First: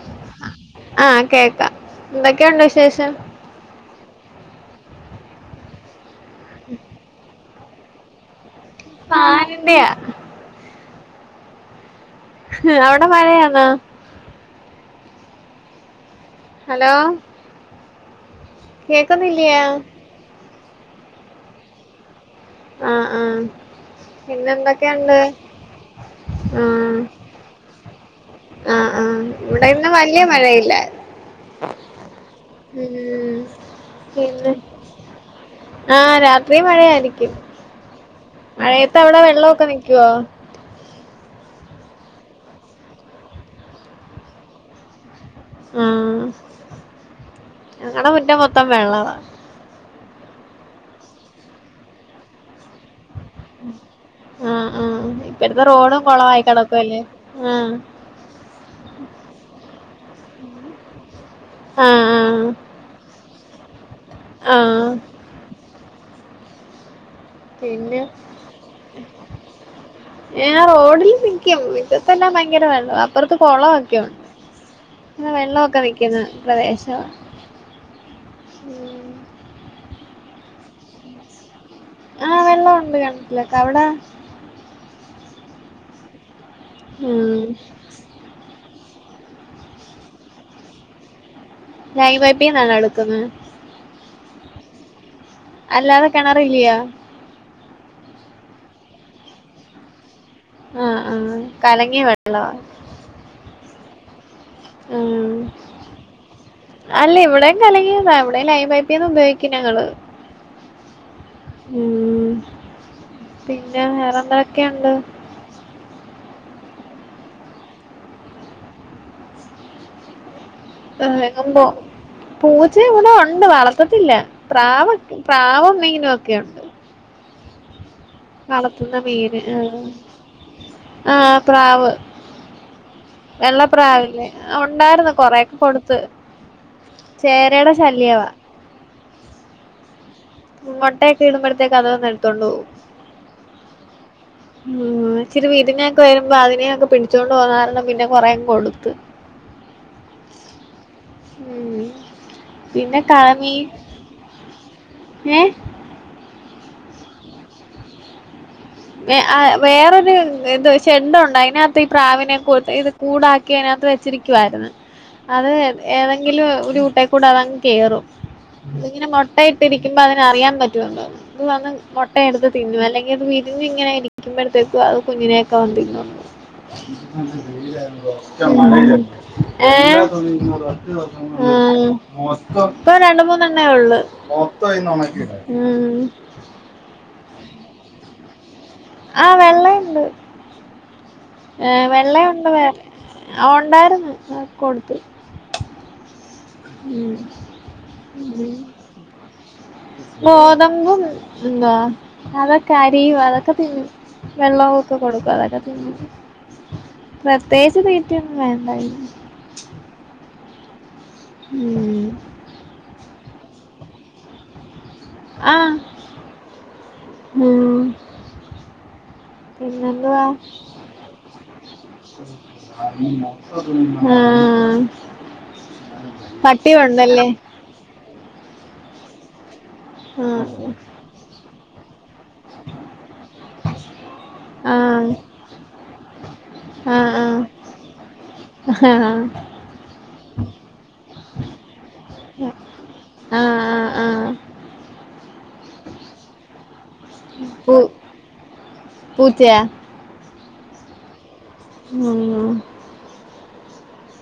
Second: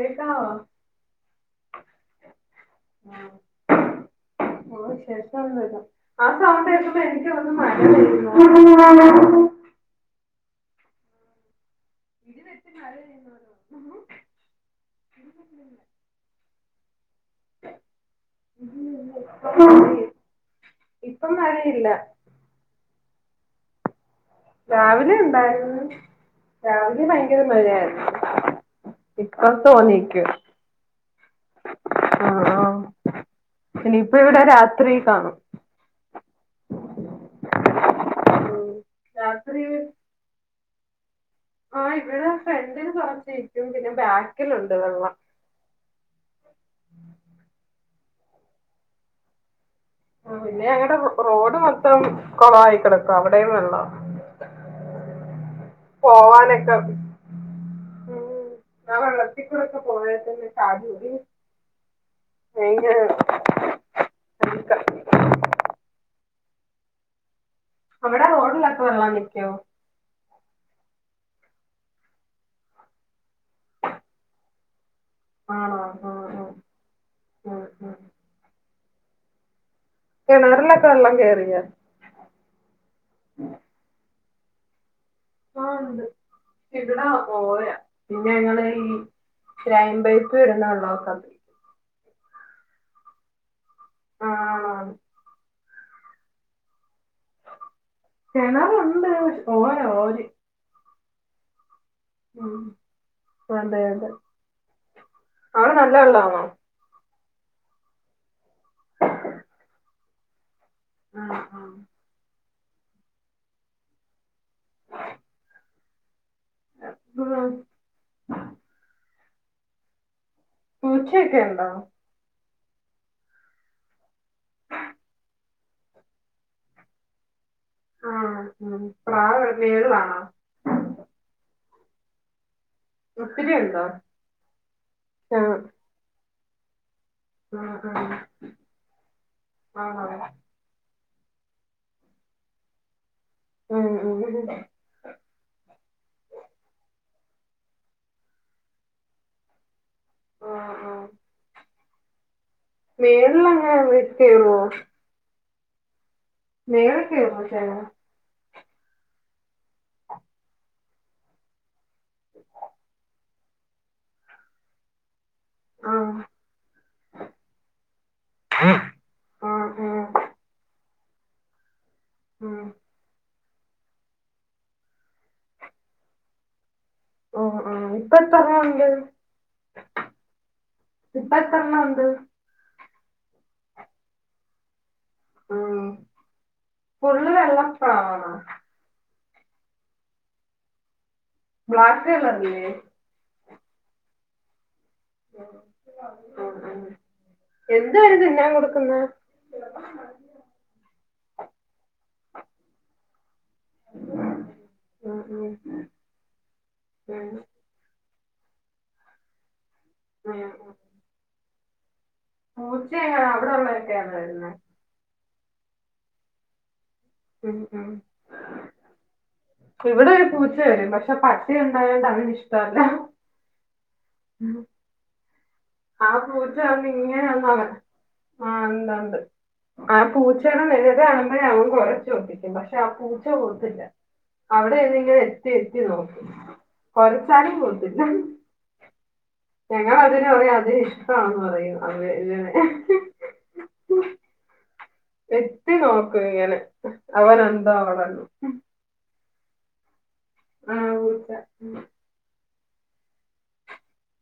കേക്കാവോ ആഹ് ആഹ് കേക്കാം എന്തെക്കെയുണ്ട് വിശേഷം [unintelligible] വിശേഷം ഒന്നും ഇല്ലാ [unintelligible] [unintelligible] എന്തെയാ ഇടി വെട്ടി ഇഹ് മഴ അവ്ടെ പെയ്യുന്നോന്ന് മഴയാണോ ഹലോ കേക്കുന്നില്ലേ ഇപ്പം മഴയില്ല. ആഹ്, അഹ് പിന്നെ രാവിലെ എന്തൊക്കെണ്ട്? ഉണ്ടായിരുന്നു രാവിലെ ഭയങ്കെരെ മഴായിരുന്നു. ആഹ്, ആഹ് ഇവടെ ഇന്ന് വല്ല്യാ മഴയില്ല ആ ആ ഉം ഇനിയിപ്പ ഇവിടെ പിന്നെ രാത്രി കാണും ആഹ് രാത്രി മഴയായിരിക്കും മഴയത്ത് അവിടെ രാത്രി വെള്ളവൊക്കെ ന്നിക്യോ ആഹ് ഇവിടെ ഫ്രണ്ടില് കൊർച്ചിരിക്കും പിന്നെ ബാക്കിലുണ്ട് വെള്ളം. ആഹ് ഞങ്ങടെ മുറ്റം മൊത്തം വെള്ളവാ. പിന്നെ ഞങ്ങടെ റോഡ് മൊത്തം കൊളവായി കിടക്ക. അവിടെ വെള്ള. ആഹ് ആഹ് ഇപ്പടുത്തെ റോഡും കുളയി പോവാനൊക്കെ കിടക്കുല്ലേ ആഹ് ആഹ് വെള്ളത്തിക്കൂടൊക്കെ പോയ പിന്നെ ആ [unintelligible] ഏ ഏഹ് ആഹ് പിന്നെ അവിടെ റോഡിലൊക്കെ വെള്ളം നിക്കോ ഏ റോഡില് നിക്കും. മിറ്റത്തെ എല്ലാം ഭയങ്കര വേള്ള അപ്പറത്ത് കൊളക്കെയുണ്ട്. ആണോ വെള്ളക്കെ ആ ആ നിക്ക്ന്ന് പ്രദേശവാ ഉം ഉം ഉം. കെണറിലക്കെവെള്ള കെറിയ ആഹ് വെള്ളം ഉണ്ട് കെൺറ്റിലകെ അവടെ ആഹ് ണ്ട് [unintelligible] ഉം പോയാ പിന്നെ ഞങ്ങള് ഈ കെയംമ്പയത്ത് [unintelligible] ലൈ പൈപ്പിന്നാണോ ട്ക്ക്ന്നെ ആഹ് അല്ലാതെ കെണറില്യോ കെണറുണ്ട് ഓര ഓര് ആഹ് ആഹ് കലങ്ങിയ വെള്ളവാ അതെഅതെ ഉം. അവടനല്ല വെള്ളാണോ. അല്ല ഇവിടെയും കലങ്ങിയതാ ഇവിടെയും ലൈൻ പൈപ്പന്ന ഉപയോഗിക്കും ഞങ്ങള് ആഹ് ഉം പിന്നെ വേറെന്തക്കെയുണ്ട് ഉം. പൂച്ചയൊക്കെ വെറെന്തോ ഉണ്ടോ പൂച്ച ഇവിടെ ഉണ്ട് വളർത്തത്തില്ല. പ്രാവ് പ്രാവും മീനും ഒക്കെ. ആഹ് ഉം വളർത്തുന്ന മീന്. പ്രാവ് ആഹ് മേളിലാണോ ആഹ് ആഹ് പ്രാവ്. ഒത്തിരി ഉണ്ടോ വെള്ളപാവില്ലേ. ഉണ്ടായിരുന്നു ആഹ് കൊറെയക്കെ കൊട്ത്ത്. ചേരടെ ശല്യവ. ആഹ് ആഹ് മോട്ടയകെ ഇടുമ്പഴത്തേക്ക് അത് വന്നടുത്തോണ്ട് പോവും. ഉം ഉം ഉം ഉം ഇച്ചിരി വീടിനെയൊക്കെ വരുമ്പോ അതിനെയൊക്കെ പിടിച്ചുകൊണ്ട് പോന്നകാരണം പിന്നെ കൊറെ കൊട്ത്ത് ആഹ് ആഹ്. ഉം. പി മേള് ളങ്ങനെ [unintelligible] ഏ നീളക്കെ [unintelligible] ആഹ് വേറൊരു ഇത് ചെണ്ടുണ്ട് അതിനകത്ത് ഈ പ്രാവിനെ ഇത് കൂടാക്കി അതിനകത്ത് ക്കനത് ക്കനകത്ത്‌വച്ചിരിക്കുവായിരുന്നു അത് ആഹ് ഏതെങ്കിലും ഒരു കൂട്ടേക്കൂടെ അതങ്ങ് കേയറും ഇത് ഇങ്ങനെ മുട്ടയിട്ടിരിക്കുമ്പോ അതിങ്ങനെ മുട്ടയിട്ടു ആഹ് ഇരിക്കുമ്പം ആഹ് അറിയാൻ പറ്റു എന്തോ ഇത് വന്ന് മുട്ടയെ എടുത്ത് ഉം തിന്നു അല്ലെങ്കിൽത് കുഞ്ഞ്ഇങ്ങനെ ഇരിക്കുമ്പഴത്തേക്കും അത് കുഞ്ഞിനെക്കെ ഓഹ് ആഹ് ഇപ്പൊ എത്രണ്ണം ഉണ്ട് [unintelligible] ഏ ആഹ് ഇപ്പൊ എത്രണ്ണം ഉണ്ട് മൊത്തം രണ്ട് മൂന്നെണ്ണയ ഉള്ളൂ. ഉം. ഫുള്ള് വെള്ളപ്രാവാണോ ആഹ് വെള്ളണ്ട് ഏ ബ്ലാക്ക് വെള്ളയുണ്ട് കളറില്ലേ വേറെ ആഹ് ഉണ്ടായിരുന്നു കൊടുത്ത്. ഉം' എന്തുവാ ഇത് ഉം '. തിന്നാൻ കൊടുക്കുന്നെ ഗോതമ്പും എന്താ അതൊക്കെ അരിയും അതൊക്കെ തിന്നും വെള്ളവും ഒക്കെ ഉം കൊടുക്കും ഉം അതൊക്കെ തിന്നും ഉം പ്രത്യേകിച്ച് തീറ്റിയൊന്നും വേണ്ടായി ആഹ് ഉം പൂച്ചയ അവിടെള്ളതൊക്കെയാണ് വരുന്നത് ആഹ് ഉം ഉം ഇവിടെ പിന്നെന്തുവാ ഒരു പൂച്ച വരും പക്ഷെ പട്ടി ഉണ്ടായോണ്ട് അവന് ഇഷ്ടല്ല ആഹ് ആഹ് പൂച്ച വന്ന് ഇങ്ങനെന്ന ആഹ് എന്താണ്ട് ആ പൂച്ചയാണ് വലുത് കാണുമ്പോ അവൻ കൊരച്ച് ഒപ്പിക്കും പക്ഷെ ആ പൂച്ച പോകത്തില്ല ആ അവിടെ ഏവിടെയെങ്കിലും എത്തി എത്തി നോക്കും കൊരച്ചാലും പോകത്തില്ല ആഹ് ആഹ് ഞങ്ങൾ അതിന് പറയാ അതി ഇഷ്ടമാണെന്ന് പറയും അത് വെ ആ ആ ആ എത്തി നോക്കും ഇങ്ങനെ അവൻ എന്താ പൂ അവിടെന്ന് പൂച്ചയാ ആഹ് പൂച്ച ഉം ഉം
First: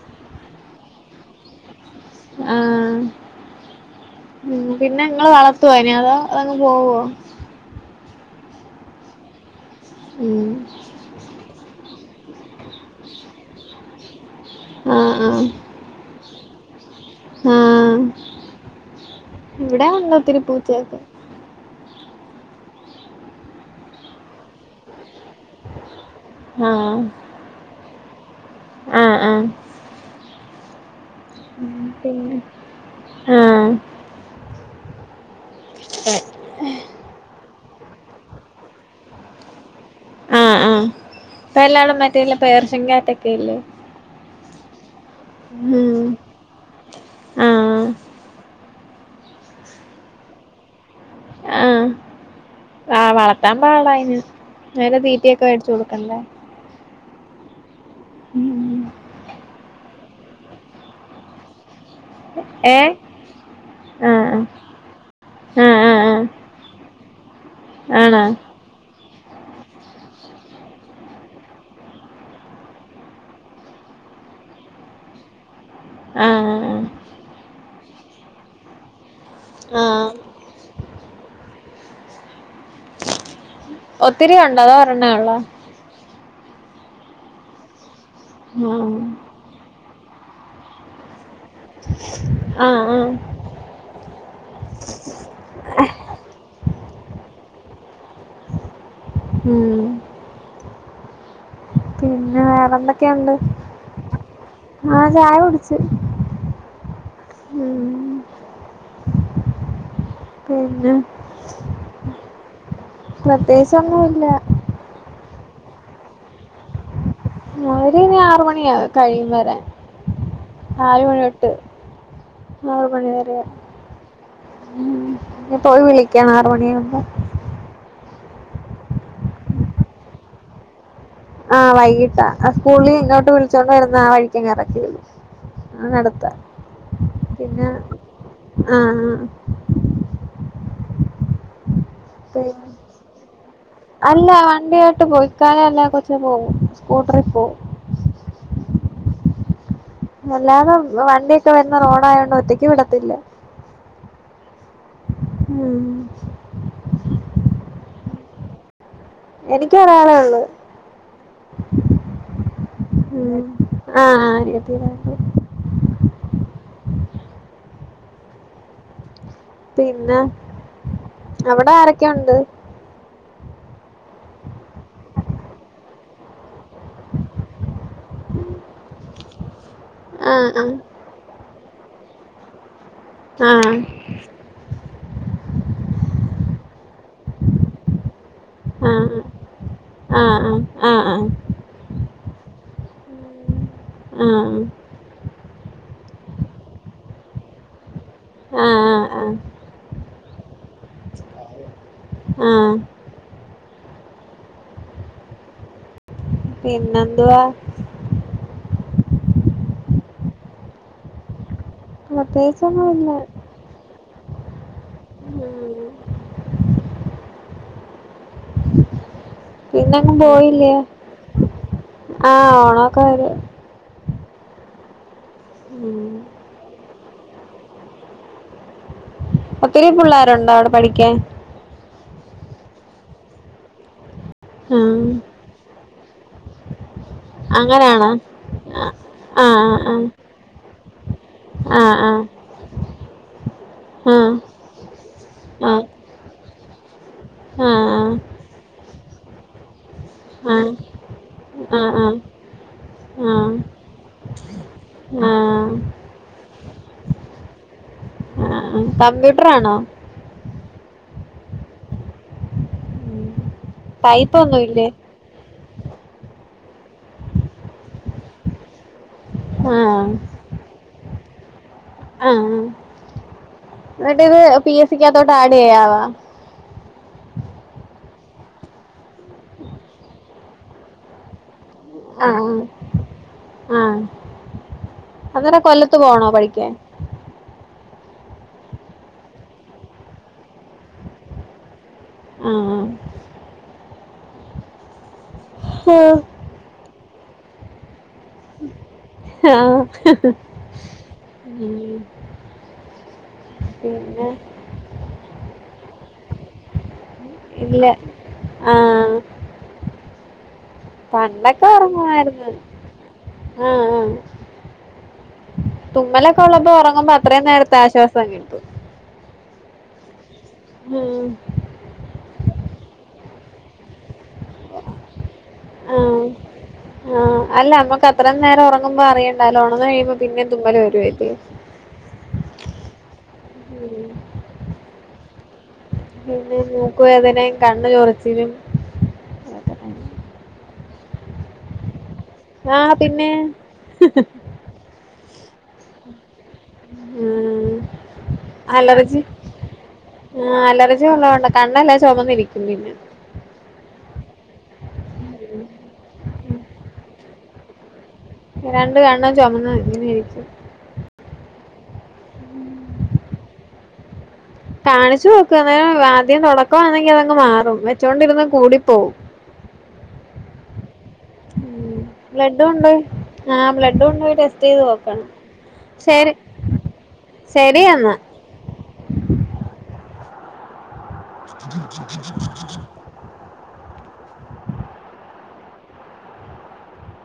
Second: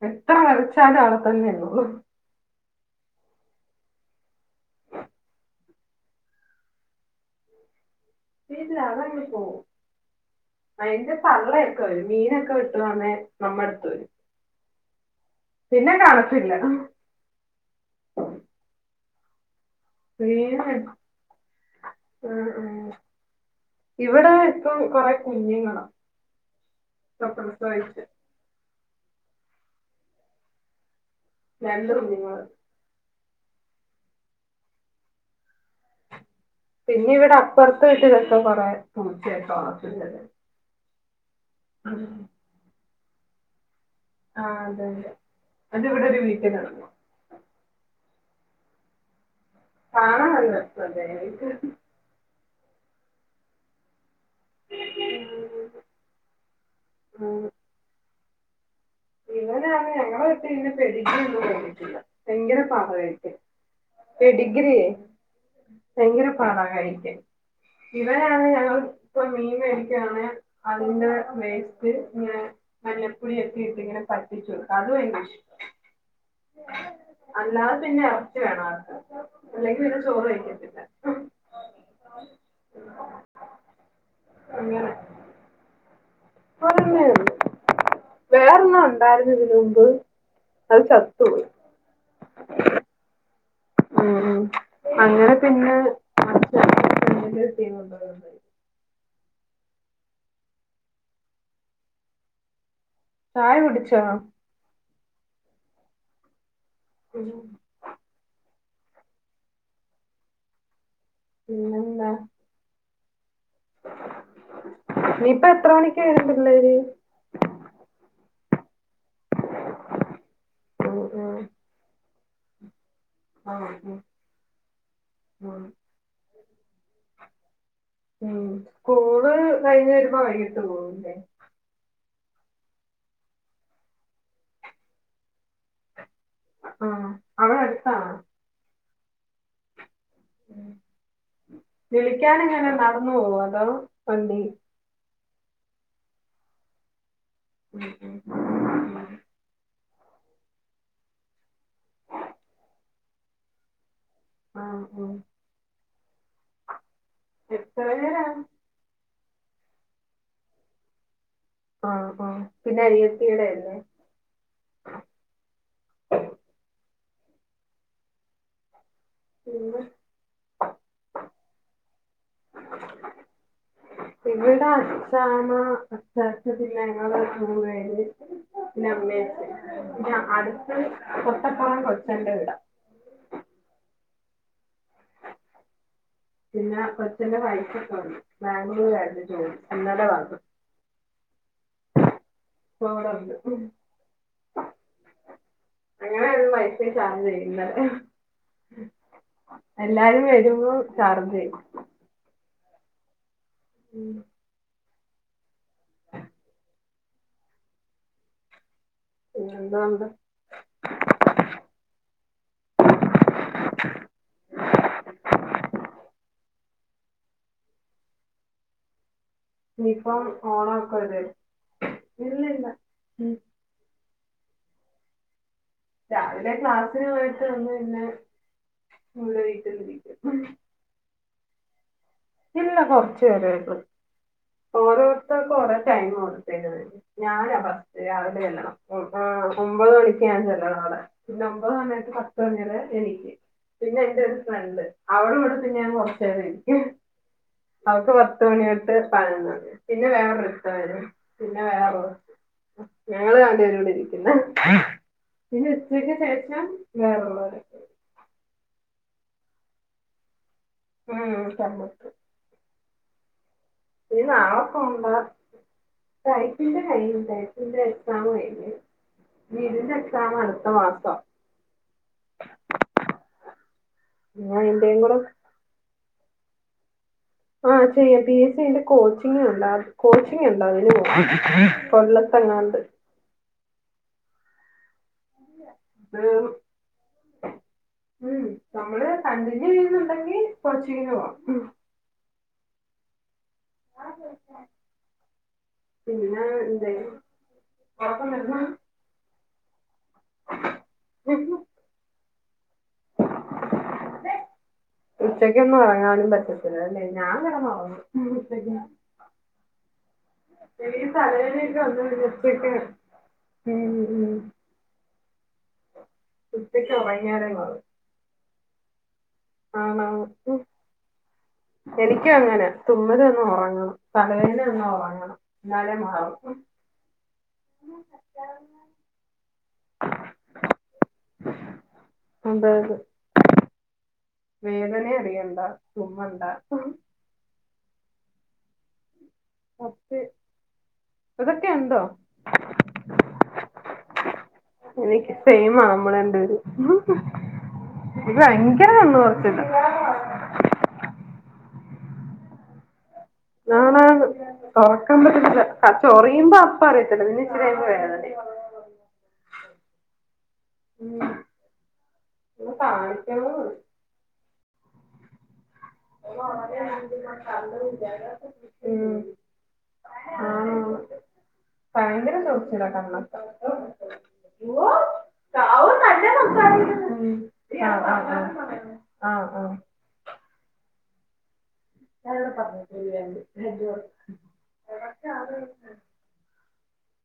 എത്ര വരച്ചാലും അവിടെ തന്നെയിരുന്നോളും ആഹ് ഉം പിന്നെ നിങ്ങൾ വളർത്തുവോ അയ്നെ അതോ അതങ്ങ് പോവോ ഇല്ല അതങ്ങ് പോവും ഉം അതിന്റെ തള്ളയൊക്കെ വരും മീനൊക്കെ വെ [unintelligible] നമ്മുടെടുത്ത വരും ആഹ് ആഹ് പിന്നെ കാണത്തില്ല ആഹ് ഇവിടാ [unintelligible] ഉം ഉം ഇവിടെ ഇപ്പം കൊറെ ആഹ് [unintelligible] ആഹ് ആഹ് ഉം രണ്ട് പിന്നെ കുഞ്ഞുങ്ങള് ആഹ് [unintelligible] പിന്നെ ഇവിടെ അപ്പുറത്ത് വീട്ടിലൊക്കെ കൊറേ നോക്കിയ [inaudible] എല്ലാളും മറ്റേല്ല പേർഷ്യൻക്യാറ്റൊക്കെ ഇല്ലെ ആഹ് അതെതെ ഉം ഇവിടെ ഒരു വീട്ടിൽ [unintelligible] ആഹ് [unintelligible] ആഹ് വളർത്താൻ പാടായിന് നല്ല തീറ്റയൊക്കെ വേടിച്ചു കൊടുക്കണ്ടേ ആണ് ഉം ഉം ഇവനാണ് ഞങ്ങള വീട്ടിൽ ന്നെ പെഡീഗ്രീ ഒന്നും വാങ്ങിക്കതില്ല ഭയങ്കര ഏഹ് പാവയിട്ട് ആഹ് പേഡിഗ്രിയേ ആഹ് ആഹ് ആഹ് ഭയങ്കരപാടാ കഴിക്കാൻ ആണോ ആഹ് ഇവനാണേ ഞങ്ങൾ മീൻ മേടിക്കുവാണേ അതിന്റെ വേസ്റ്റ് [unintelligible] മല്ലപ്പൊടിയൊക്കെ ഇ- ഇങ്ങനെ പറ്റിച്ചു വെ അതു ഭയങ്കര ഇഷ്ടവ- ആഹ് അഹ് അഹ് അല്ലാതെ പിന്നെ എറച്ചി വേണോ അവർക്ക് ആഹ് അല്ലെങ്കിൽ പിന്നെ ആഹ് ചോറ് കയിക്കത്തില്ല [inaudible] ഒത്തിരി ഉണ്ടോ അതോ അങ്ങനെ ഒരെണ്ണേ ഒള്ളോ ഒരെണ്ണേ ഒള്ളൂ വേറൊണം ആഹ് ഉണ്ടായിരുന്നി- [unintelligible] അത് ചത്തു പോയി ആഹ് ആഹ് ആഹ് അങ്ങനെ പിന്നെ ആഹ് [unintelligible] ഉം പിന്നെ വേറെന്തൊക്കെണ്ട് ചായ കുടിച്ചോ ആഹ് ചായ കുടിച്ച് ഉം പിന്നെ പിന്നെന്താ പ്രത്യേകിച്ചൊന്നുല്ല നീ ഇപ്പ എത്ര മണിക്ക് വരും പിള്ളേര് അവര് ഇനി ആറ് മണിയാവും കഴിയും വരാൻ ഉം നാല് ഉം മണിഒട്ട് [unintelligible] മണി വരെ ആഹ് ഉം ഉം പോയി വിളിക്കണം ആറ് മണിയാവുമ്പോ ഉം സ്കൂള് കഴിഞ്ഞ് വരുമ്പോ വൈകിട്ട് പോവുല്ലേ ആഹ് വൈകിട്ടാ ആ സ്കൂളിൽ ഇങ്ങോട്ട് വിളിച്ചോണ്ട് വരുന്ന ആ വഴിക്കങ്ങ് എറക്കി വിടും ആ നടത്ത ആഹ് അവിടെ പിന്നെ അടുത്താണോ ആഹ് ആഹ് വിളിക്കാന് എങ്ങന പിന്നെ നടന്ന് പോവോ അതോ വണ്ടി [unintelligible] പോയി [unintelligible] പോവും സ്കൂട്ടറിൽ പോവും ഉം ഉം വല്ലാതെ വണ്ടിയൊക്കെ വരുന്ന റോഡായോണ്ട് ഒറ്റക്ക് വിടത്തില്ല ആഹ് ആഹ് ഉം എത്ര പേരാ എനിക്ക് ഒരാളെ ഒള്ളു ആഹ് ആഹ് പിന്നെ അനിയത്തിടെയല്ലെ ആ ആ അനിയത്തി [unintelligible] ഉം പിന്നെ അവിടെ ആരൊക്കെയുണ്ട്? ഇവിടെ അച്ചാമ്മ അച്ചാച്ചൻ പിന്നെ ഞങ്ങള് മൂന്ന് പേര് പിന്നെ അമ്മയുമുണ്ട് പിന്നെ ആഹ് അടുത്ത് തൊട്ടപ്പുറം കൊച്ചന്റെ വീടാ ആഹ് പിന്നെ കൊച്ചിച്ചന്റെ വൈഫ് വന്ന് ആഹ് ബാംഗ്ലൂരായിരുന്നു ജോലി ഇന്നലെ വന്ന് ആഹ് ആഹ് ആഹ് ഇപ്പോ ഇവിടെ ഉണ്ട് ആഹ് അങ്ങനെ ഒരു വൈഫൈ ചാർജ് ചെയ്യണ്ടല്ലോ ആഹ് ആഹ് ആഹ് എല്ലാരും വരുമ്പോ ചാർജ് ചെയ്യും ആഹ് പിന്നെന്തുവാ പിന്നെ എന്തുണ്ട് പ്രത്യേകിച്ചൊന്നുല്ല ഉം പിന്നെങ്ങും ഇനിയിപ്പം പോയില്ലേ? ഓണമൊക്കെ വരും ഇല്ല ആഹ് ഇല്ല ഓണൊക്കെ വരുവല്ലേ ഉം രാവിലെ ക്ലാസ്സിന് പോയിട്ട് വന്ന് പിന്നെ ഇവിടെ ഒത്തിരി വീട്ടിലിരിക്കും പിള്ളേരുണ്ടോ അവിടെ പഠിക്കാൻ? ഇല്ല കൊറച്ചു പേരേളളു ആഹ് ഓരോരുത്തർക്ക് ഒരോ ടൈം ആ കൊടുത്തേക്കുന്നേ ഞാനാ ഫസ്റ്റ് അങ്ങനാണോ രാവിലെ ചെല്ലണം ആ ഒമ്പത് മണിക്ക് ഞാൻ ചെല്ലണം അവിടെ പിന്നെ ഒമ്പത് ആ ആ മണിതൊട്ട് പത്ത് മണിവരെ എനിക്ക് പിന്നെ ആ എന്റെ ഒരു ഫ്രണ്ട് അവളെ ആ ആ ആ വന്നിട്ട് ആ ഞാൻ കുറച്ചേരം ഇരിക്കും അവൾക്ക് പത്ത് മണിയൊട്ട് പതിനൊന്ന് മണി വരെ പിന്നെ വേറെ ആ വേറൊരാൾ പിന്നെ ആ വേറെ ആ ഞങ്ങള് രണ്ടു പേരൂടെ ഇരിക്കും ആ പിന്നെ ഉച്ചയ്ക്ക് ശേഷം വേറള്ളവര് ആ കമ്പ്യൂട്ടറാണോ? ഉം കമ്പ്യൂട്ടർ പിന്നെ നാളെ ടൈപ്പൊന്നുമില്ലേ പോണ്ട ടൈപ്പിൻ്റെ കഴിഞ്ഞു ടൈപ്പിൻ്റെ എക്സാം കഴിഞ്ഞ് ആ ഇതിൻ്റെ എക്സാം അടുത്ത മാസം ആഹ് ആ എന്നിട്ട് ഇത് പിന്നെ പി എസ് അതിന്റെയും കൂടെ സിക്കകത്തോട്ട് ആഡ് ചെയ്യാവാ ആഹ് ചെയ്യാം പി എസ് സിന്റെ കോച്ചിങ്ങ് ഉണ്ട് കോച്ചിങ്ങ് ഉണ്ട് അതിന് പോണം ആ കൊല്ലത്തെങ്ങാണ്ട് ആ ആഹ് അന്നേരം കൊല്ലത്ത് ഇത് പോണോ പഠിക്കാൻ ഉം നമ്മള് കണ്ടിന്യൂ ചെയ്യുന്നുണ്ടെങ്കി കോച്ചിങ്ങിന് പോണം ആഹ് ആ പിന്നെ എന്താ ഉറക്കം വരുന്നോ? ആഹ് ഉം പിന്നെ ഉച്ചക്ക് ഒന്നും ഉറങ്ങാനും പറ്റത്തില്ലല്ലേ ഞാൻ കിടന്ന് ഇല്ല ഉറങ്ങും ആ ഉച്ചയ്ക്ക് എനിക്ക് തലവേദന പണ്ടൊക്കെ ഒക്കെ വന്നോണ്ട് പിന്നെ ഉറങ്ങുമായിരുന്നു ഉച്ചയ്ക്ക് ആ ആ തുമ്മലൊക്കെ ഉള്ളപ്പോ ഉച്ചക്ക് ഉറങ്ങുമ്പോ അത്രയും ഉറങ്ങിയാലേ നേരത്തെ കുറവ് ആശ്വാസം കിട്ടും ആണോ ഉം എനിക്ക് അങ്ങനെ തുമ്മല് വന്ന ഉറങ്ങണം തലവേന വന്ന ഉറങ്ങണം എന്നാലേ ആഹ് മാറു ആഹ് അല്ല നമ്മക്ക് അത്രയും നേരം ഉറങ്ങുമ്പോ അറിയേണ്ടല്ലോ ഉണർന്ന് കഴിയുമ്പോ പിന്നെ തുമ്മല് വരുവല്ലേ അതെ അതേ ഉം വേദനയറിയണ്ട പിന്നെ മൂക്കുവേദനേം കണ്ണ് ചൊറിച്ചിലും മറ്റേ ഇതൊക്കെ എന്തോ ആഹ് പിന്നേ എനിക്ക് സെയിം ആമ്മളണ്ട് പേര് ഉം ഇത് ഭയങ്കര നന്നു അലർജി കുറച്ചത് ആഹ് അലർജി ഉള്ളത് കൊണ്ട, കണ്ണെല്ലാം ചൊമന്നിരിക്കും പിന്നെ ആണാണ് തൊറക്കാൻ പറ്റത്തില്ല. ക്ക ചൊറിയുമ്പോ അപ്പ അറിയത്തില്ല പിന്നെ ഇച്ചിരി കഴിയുമ്പോ വേദനേണ് രണ്ട് കണ്ണും ചൊമന്ന് ഇങ്ങനെ ഇരിക്കും ഉം ഇന്ന് കാണിക്കണന്നു കാണിച്ചു നോക്ക്‌. അന്നേരം ആദ്യം തൊടക്കമാണെങ്കി അതങ്ങ് മാറും. വെച്ചോണ്ടിരുന്ന കൂടി പോവും ആന്നാന്ന് ഭയങ്കര ബ്ലഡും ചൊറിച്ചില കൊണ്ടോയി കണ്ണൊക്കെ ആ ബ്ലഡ് കൊണ്ടോയി ടെസ്റ്റ് ഉം ചെയ്ത് നോക്കണം ശരി ശരി ആഹ് എന്നാ ആഹ് ആഹ്, ആഹ് ആഹ് സ്ക്ഷ ഞാ അന്നോട് പറഞ്ഞട്ടില്ല്യേ [unintelligible]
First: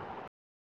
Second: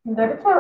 ന്നട്ട്പ്പൊ